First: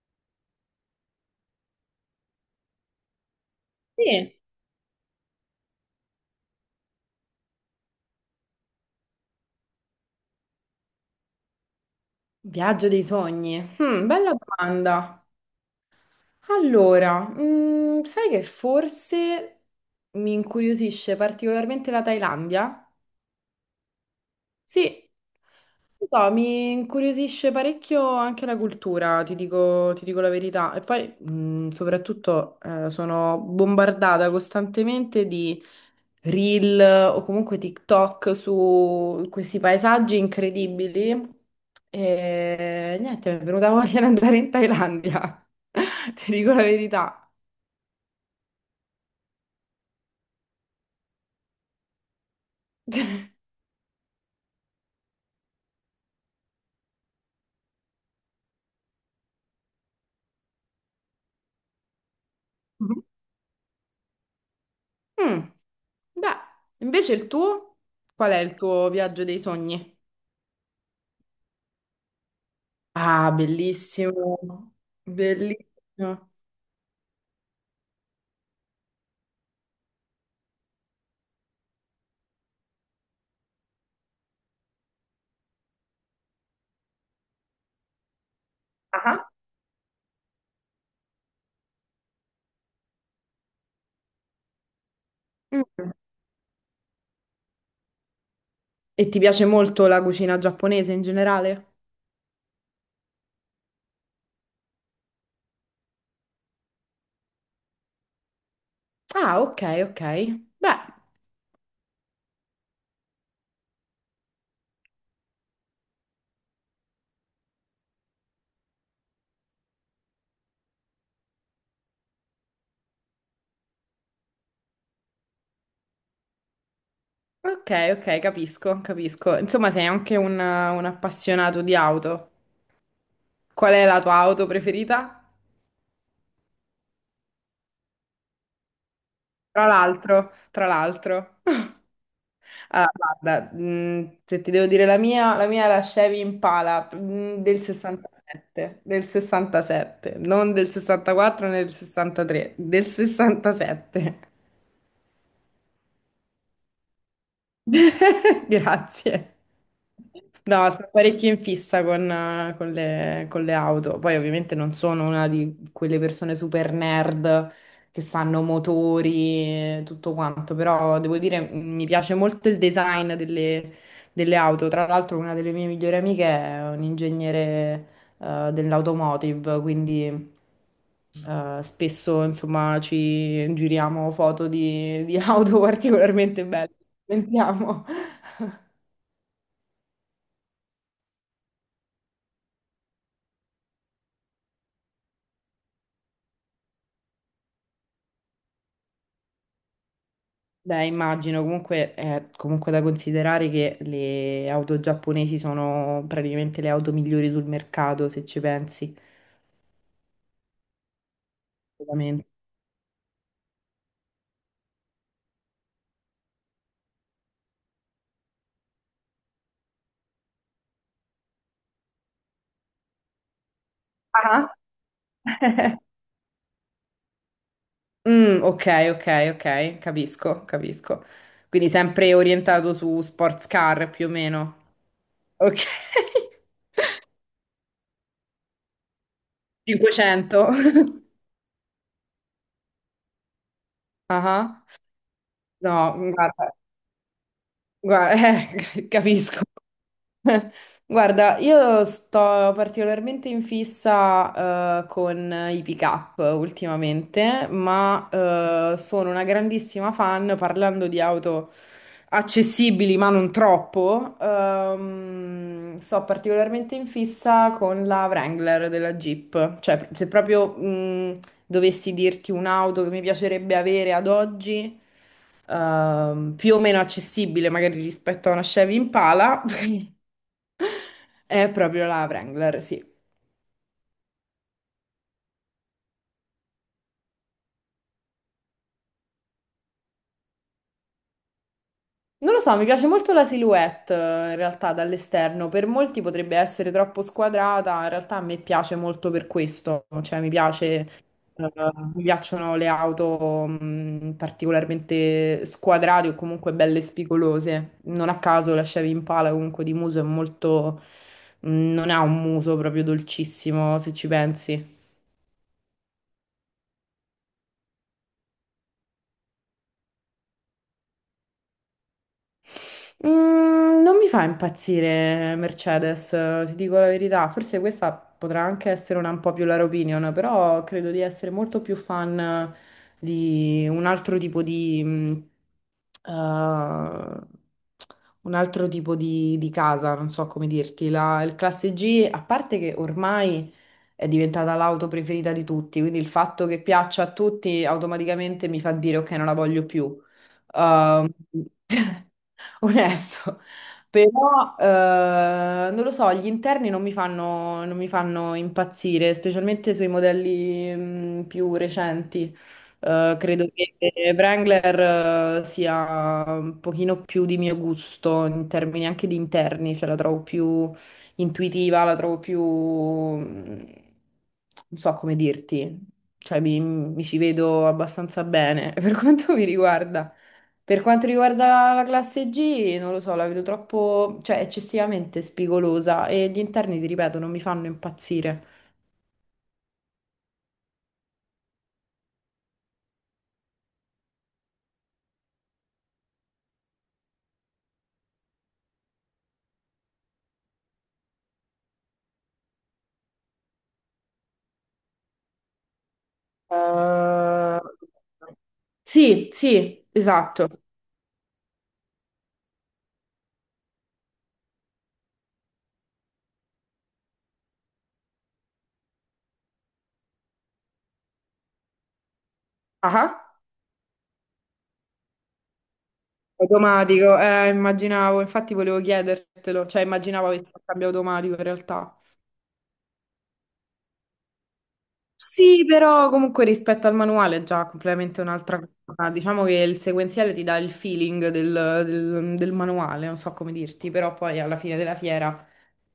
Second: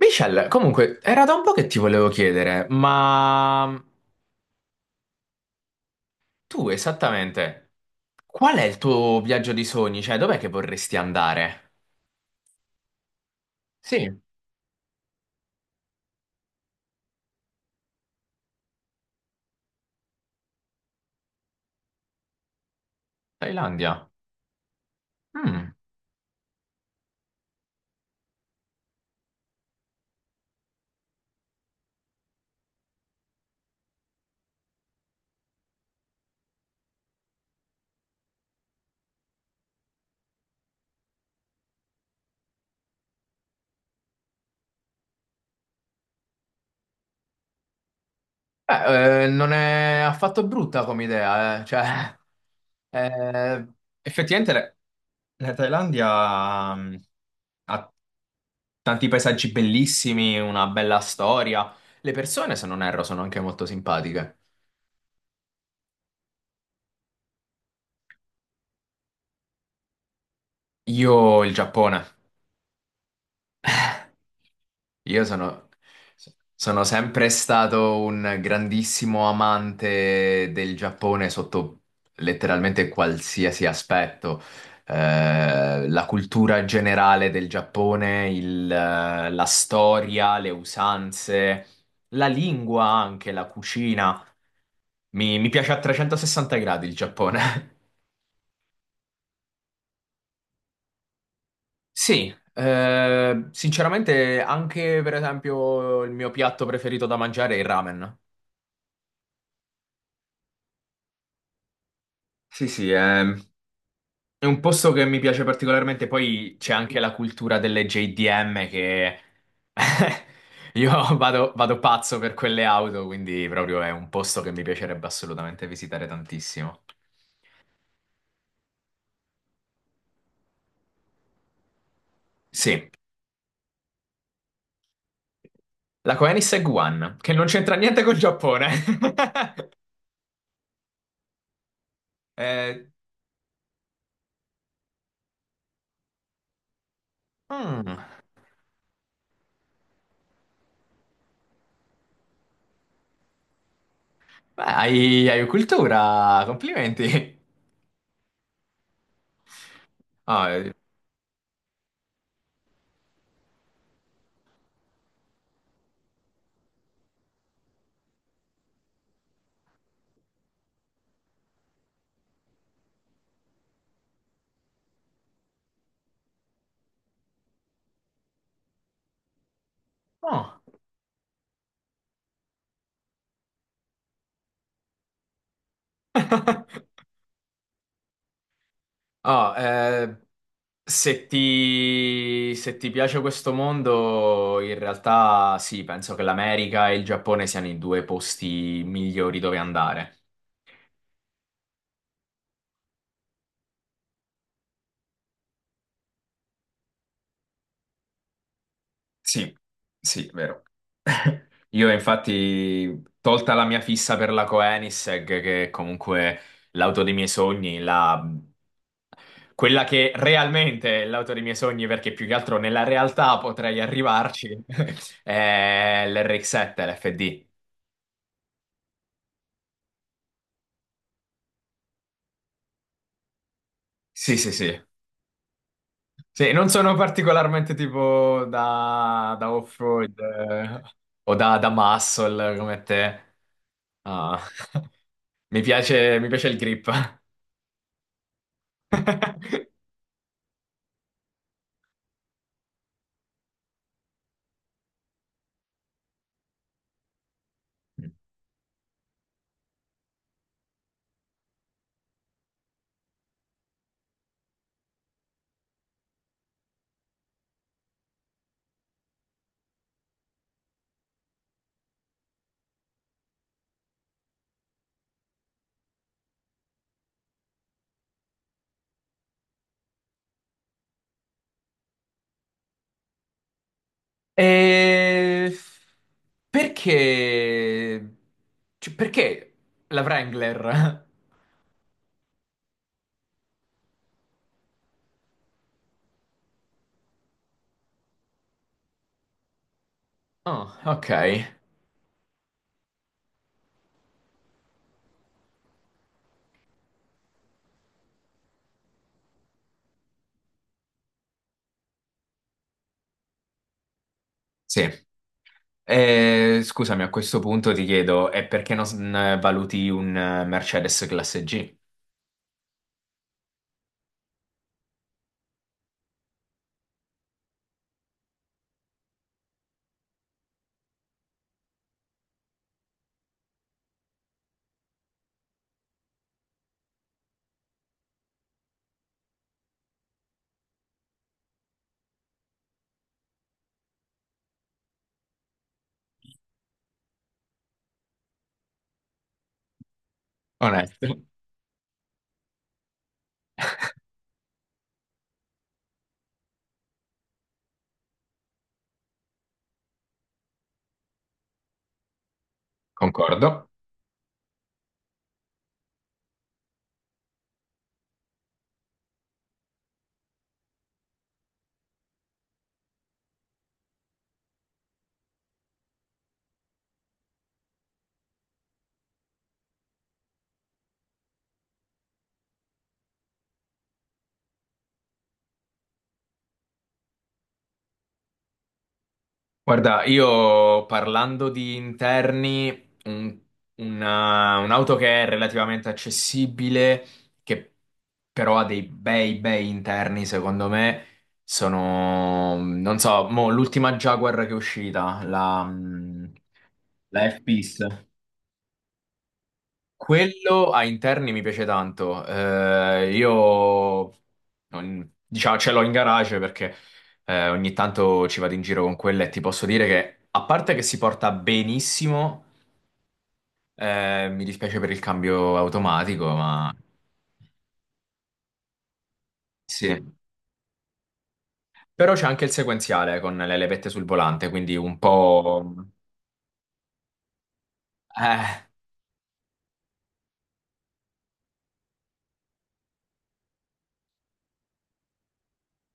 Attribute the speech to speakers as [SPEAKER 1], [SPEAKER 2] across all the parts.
[SPEAKER 1] Michelle, comunque, era da un po' che ti volevo chiedere, ma
[SPEAKER 2] Sì,
[SPEAKER 1] tu esattamente qual è il tuo viaggio di sogni? Cioè, dov'è che vorresti andare?
[SPEAKER 2] viaggio dei sogni.
[SPEAKER 1] Sì,
[SPEAKER 2] Bella domanda. Allora, sai che forse mi incuriosisce particolarmente la Thailandia?
[SPEAKER 1] Thailandia.
[SPEAKER 2] Sì,
[SPEAKER 1] Mm.
[SPEAKER 2] non so, mi incuriosisce parecchio anche la cultura, ti dico la verità. E poi, soprattutto, sono bombardata costantemente di reel o comunque TikTok su questi paesaggi incredibili. E niente, mi è venuta voglia di andare in Thailandia, ti dico la verità.
[SPEAKER 1] Beh, non è affatto brutta come idea, eh. Cioè, eh, effettivamente la Thailandia ha tanti paesaggi bellissimi, una bella storia. Le persone, se non erro, sono anche molto simpatiche.
[SPEAKER 2] Mm, Beh, invece il tuo? Qual è il tuo viaggio dei sogni?
[SPEAKER 1] Io il Giappone.
[SPEAKER 2] Ah, bellissimo,
[SPEAKER 1] Io sono,
[SPEAKER 2] bellissimo.
[SPEAKER 1] sono sempre stato un grandissimo amante del Giappone sotto letteralmente qualsiasi aspetto. La cultura generale del Giappone,
[SPEAKER 2] Ah.
[SPEAKER 1] la storia, le usanze, la lingua anche, la cucina. Mi piace a
[SPEAKER 2] Mm.
[SPEAKER 1] 360 gradi il Giappone.
[SPEAKER 2] E ti piace molto la cucina giapponese in generale?
[SPEAKER 1] Sì, sinceramente anche per esempio il mio piatto preferito da mangiare è il ramen.
[SPEAKER 2] Ah, ok, ok. Beh,
[SPEAKER 1] Sì, sì, è un posto che mi piace particolarmente. Poi c'è anche la cultura delle JDM che io vado pazzo per quelle auto, quindi proprio è un posto che mi piacerebbe assolutamente visitare tantissimo.
[SPEAKER 2] ok, ok, capisco, capisco. Insomma, sei anche un appassionato di auto.
[SPEAKER 1] Sì,
[SPEAKER 2] Qual è la tua auto preferita?
[SPEAKER 1] la Koenigsegg One, che non c'entra niente col Giappone.
[SPEAKER 2] Tra l'altro, tra l'altro.
[SPEAKER 1] Eh,
[SPEAKER 2] Allora, guarda, se ti devo dire la mia è la Chevy Impala del
[SPEAKER 1] mm,
[SPEAKER 2] 67, del 67, non del 64 né del 63, del 67.
[SPEAKER 1] beh, hai cultura, complimenti.
[SPEAKER 2] Grazie.
[SPEAKER 1] Ah,
[SPEAKER 2] No,
[SPEAKER 1] eh,
[SPEAKER 2] sono parecchio in fissa con le auto. Poi ovviamente non sono una di quelle persone super nerd che sanno motori e tutto quanto, però devo dire mi piace molto il design delle auto. Tra l'altro una delle mie migliori amiche è un ingegnere dell'automotive, quindi
[SPEAKER 1] oh.
[SPEAKER 2] spesso insomma ci giriamo foto di auto particolarmente belle. Sentiamo.
[SPEAKER 1] Ah, eh, se se ti piace questo mondo, in realtà sì, penso che l'America e il Giappone siano i due posti migliori dove andare.
[SPEAKER 2] Beh, immagino comunque è comunque da considerare che le auto giapponesi sono praticamente le auto migliori sul mercato, se ci pensi.
[SPEAKER 1] Sì, sì, vero. Io
[SPEAKER 2] Veramente.
[SPEAKER 1] infatti, tolta la mia fissa per la Koenigsegg, che è comunque l'auto dei miei sogni, la- quella che realmente è l'auto dei miei sogni, perché più che altro nella realtà potrei
[SPEAKER 2] Ah.
[SPEAKER 1] arrivarci, è l'RX-7, l'FD.
[SPEAKER 2] Mm, ok, ok, ok, capisco, capisco. Quindi sempre orientato su sports car più o
[SPEAKER 1] Sì, sì,
[SPEAKER 2] meno.
[SPEAKER 1] sì.
[SPEAKER 2] Ok.
[SPEAKER 1] Sì, non sono particolarmente tipo da off-road
[SPEAKER 2] 500.
[SPEAKER 1] o da muscle come te. Ah.
[SPEAKER 2] Ah, no,
[SPEAKER 1] Mi piace il grip.
[SPEAKER 2] guarda, capisco. Guarda, io sto particolarmente in fissa con i pick-up ultimamente, ma sono una grandissima fan, parlando di auto accessibili ma non troppo, sto particolarmente in fissa con la Wrangler della Jeep. Cioè, se proprio dovessi dirti un'auto che mi piacerebbe avere ad oggi più o meno accessibile magari rispetto a una Chevy Impala, è proprio la Wrangler, sì.
[SPEAKER 1] E perché? Cioè, perché la Wrangler?
[SPEAKER 2] Non lo so, mi piace molto la silhouette in realtà dall'esterno. Per molti potrebbe essere troppo squadrata, in realtà a me piace molto per questo. Cioè,
[SPEAKER 1] Oh, ok.
[SPEAKER 2] eh, mi piacciono le auto particolarmente squadrate o comunque belle spigolose. Non a caso la Chevy Impala comunque di muso è molto. Non ha un muso proprio dolcissimo, se ci pensi.
[SPEAKER 1] Sì. Scusami, a questo punto ti chiedo, è perché non valuti un Mercedes classe G?
[SPEAKER 2] Non mi fa impazzire Mercedes, ti dico la verità. Forse questa potrà anche essere una un po' più la opinion, però credo di essere molto più fan di un altro tipo di, eh, un altro tipo di casa, non so come dirti. Il Classe G, a parte che ormai è diventata l'auto preferita di tutti, quindi il fatto che piaccia a tutti automaticamente mi fa dire ok, non la voglio più
[SPEAKER 1] Onesto.
[SPEAKER 2] ehm, Onesto. Però, non lo so, gli interni non mi fanno impazzire, specialmente sui modelli, più recenti. Eh,
[SPEAKER 1] Concordo.
[SPEAKER 2] credo che Wrangler, sia un pochino più di mio gusto in termini anche di interni, cioè la trovo più intuitiva, la trovo più, non so come dirti, cioè mi ci vedo abbastanza bene per quanto mi riguarda. Per quanto riguarda la classe G, non lo so, la vedo troppo, cioè eccessivamente spigolosa e gli interni, ti ripeto, non mi fanno impazzire.
[SPEAKER 1] Guarda, io parlando di interni, un'auto che è relativamente accessibile, che però ha dei bei interni, secondo me, sono, non so, mo, l'ultima Jaguar che è uscita, la
[SPEAKER 2] Eh,
[SPEAKER 1] F-Pace.
[SPEAKER 2] Sì, sì, esatto.
[SPEAKER 1] Quello a interni mi piace tanto. Io diciamo, ce l'ho in garage perché ogni tanto ci vado in giro con quella e ti posso dire che, a parte che si porta benissimo,
[SPEAKER 2] Ah.
[SPEAKER 1] mi dispiace per il cambio automatico, ma
[SPEAKER 2] Automatico, immaginavo, infatti volevo chiedertelo, cioè
[SPEAKER 1] sì.
[SPEAKER 2] immaginavo avessi il cambio automatico in realtà.
[SPEAKER 1] Però c'è anche il sequenziale con le levette sul volante, quindi un
[SPEAKER 2] Sì,
[SPEAKER 1] po'...
[SPEAKER 2] però comunque rispetto al manuale è già completamente un'altra
[SPEAKER 1] eh,
[SPEAKER 2] cosa. Diciamo che il sequenziale ti dà il feeling del manuale, non so come dirti, però poi alla fine della fiera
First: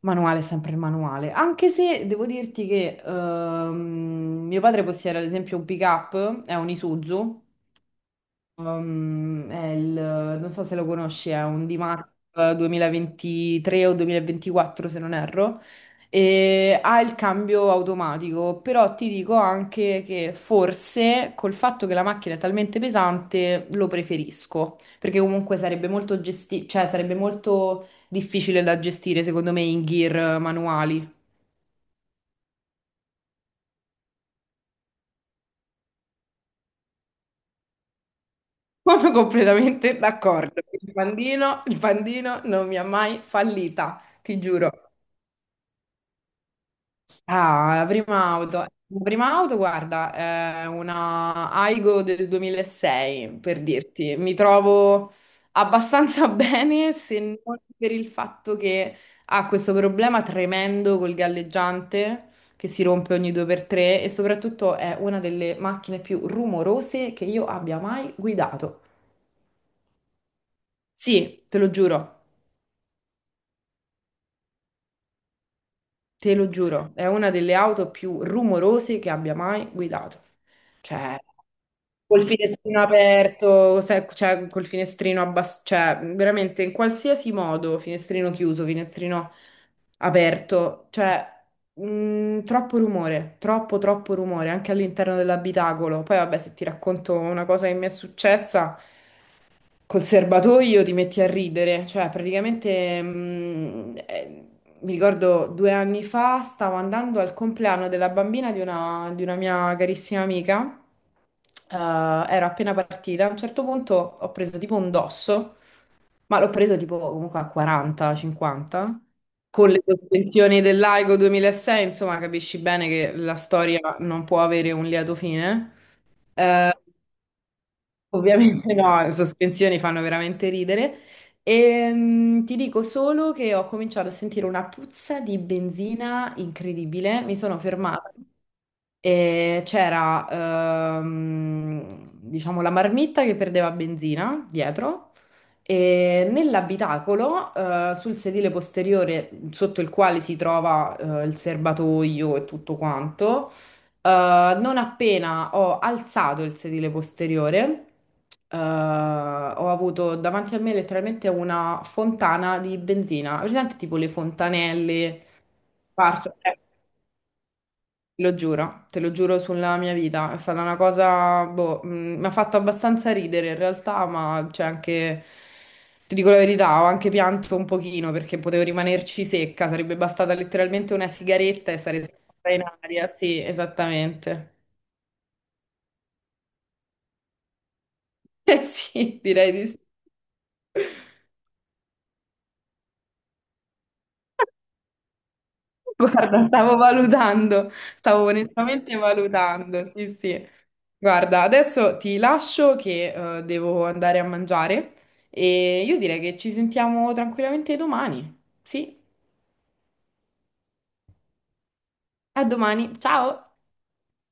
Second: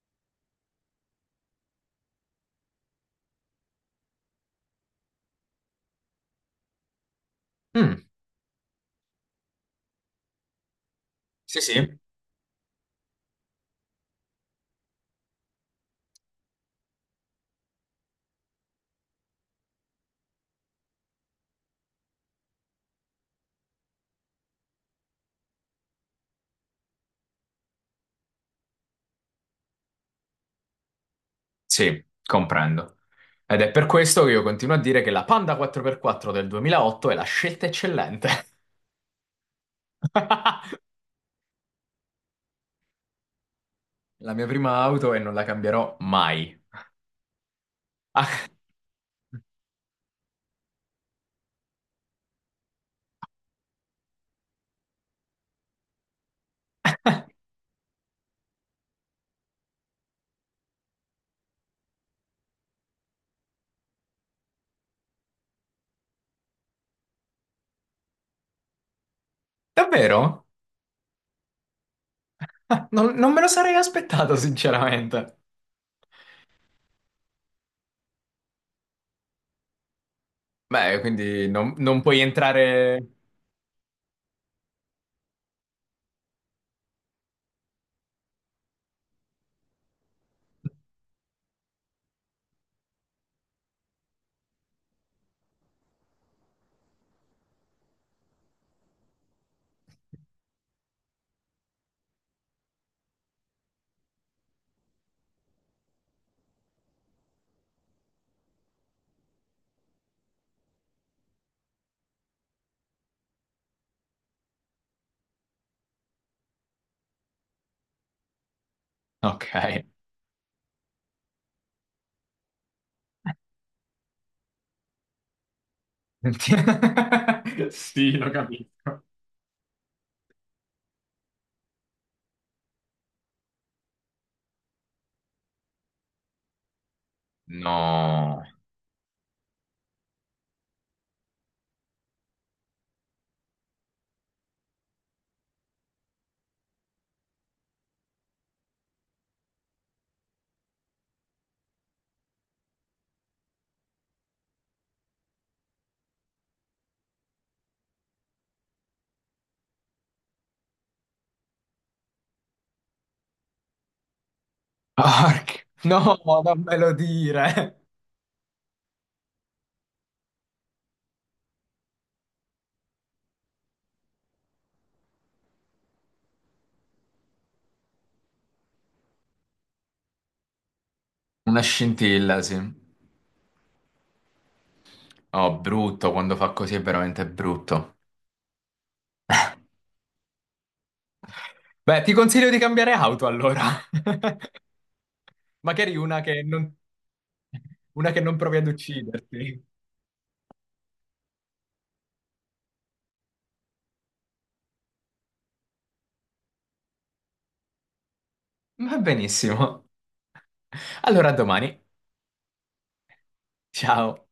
[SPEAKER 2] manuale, è sempre il manuale. Anche se devo dirti che mio padre possiede ad esempio un pick-up, è un Isuzu.
[SPEAKER 1] mm,
[SPEAKER 2] Um, è il, non so se lo conosci, è
[SPEAKER 1] sì,
[SPEAKER 2] un
[SPEAKER 1] sì.
[SPEAKER 2] D-Max 2023 o 2024 se non erro, e ha il cambio automatico, però ti dico anche che forse col fatto che la macchina è talmente pesante lo preferisco, perché comunque sarebbe molto difficile da gestire secondo me in gear manuali.
[SPEAKER 1] Sì, comprendo. Ed è per questo che io continuo a dire che la Panda 4x4 del 2008 è la scelta eccellente.
[SPEAKER 2] Sono completamente d'accordo. Il pandino non mi ha mai fallita,
[SPEAKER 1] La
[SPEAKER 2] ti
[SPEAKER 1] mia
[SPEAKER 2] giuro.
[SPEAKER 1] prima auto e non la cambierò mai.
[SPEAKER 2] Ah, la prima
[SPEAKER 1] Ah,
[SPEAKER 2] auto. La prima auto, guarda, è una Aigo del 2006, per dirti. Mi trovo abbastanza bene, se non per il fatto che ha questo problema tremendo col galleggiante, che si rompe ogni 2x3, e soprattutto è una delle macchine più rumorose che io abbia mai guidato.
[SPEAKER 1] davvero?
[SPEAKER 2] Sì, te lo giuro.
[SPEAKER 1] Ah, non, non me lo sarei aspettato, sinceramente.
[SPEAKER 2] Te lo giuro, è una delle auto più rumorose che abbia mai guidato.
[SPEAKER 1] Beh,
[SPEAKER 2] Cioè,
[SPEAKER 1] quindi non, non puoi
[SPEAKER 2] col finestrino
[SPEAKER 1] entrare...
[SPEAKER 2] aperto, cioè, col finestrino abbassato, cioè, veramente in qualsiasi modo, finestrino chiuso, finestrino aperto, cioè, troppo rumore, troppo, troppo rumore, anche all'interno dell'abitacolo. Poi, vabbè, se ti racconto una cosa che mi è successa. Col serbatoio ti metti a ridere, cioè praticamente mi ricordo 2 anni fa stavo andando al compleanno della bambina di una mia carissima amica, ero appena partita, a un certo punto ho preso tipo un dosso, ma l'ho preso tipo comunque a 40-50,
[SPEAKER 1] Ok.
[SPEAKER 2] con le sospensioni dell'Aigo 2006, insomma capisci bene che la storia non può avere un lieto fine. Eh,
[SPEAKER 1] Sì, lo
[SPEAKER 2] Ovviamente
[SPEAKER 1] capisco.
[SPEAKER 2] no, le sospensioni fanno veramente ridere. E ti dico solo che ho cominciato a sentire una puzza di benzina incredibile. Mi sono fermata
[SPEAKER 1] No.
[SPEAKER 2] e c'era, diciamo, la marmitta che perdeva benzina dietro. E nell'abitacolo, sul sedile posteriore sotto il quale si trova, il serbatoio e tutto quanto. Non appena ho alzato il sedile posteriore, ho avuto davanti a me letteralmente una fontana di benzina. Presente tipo le fontanelle?
[SPEAKER 1] Porca- No,
[SPEAKER 2] Parto- eh,
[SPEAKER 1] non me lo dire.
[SPEAKER 2] lo giuro, te lo giuro sulla mia vita. È stata una cosa, boh, mi ha fatto abbastanza ridere in realtà, ma c'è anche, ti dico la verità, ho anche pianto un pochino perché potevo rimanerci secca. Sarebbe bastata letteralmente una
[SPEAKER 1] Una
[SPEAKER 2] sigaretta e sarei
[SPEAKER 1] scintilla,
[SPEAKER 2] stata
[SPEAKER 1] sì.
[SPEAKER 2] in aria. Sì, esattamente.
[SPEAKER 1] Oh, brutto, quando fa così è veramente brutto.
[SPEAKER 2] Eh sì, direi di sì.
[SPEAKER 1] Beh, ti consiglio di cambiare auto allora. Magari
[SPEAKER 2] Guarda, stavo valutando,
[SPEAKER 1] una che
[SPEAKER 2] stavo
[SPEAKER 1] non provi ad
[SPEAKER 2] onestamente
[SPEAKER 1] ucciderti.
[SPEAKER 2] valutando. Sì, sì. Guarda, adesso ti lascio che devo andare a mangiare e io direi che ci sentiamo tranquillamente domani.
[SPEAKER 1] Va
[SPEAKER 2] Sì,
[SPEAKER 1] benissimo. Allora, a domani.
[SPEAKER 2] a domani. Ciao.
[SPEAKER 1] Ciao.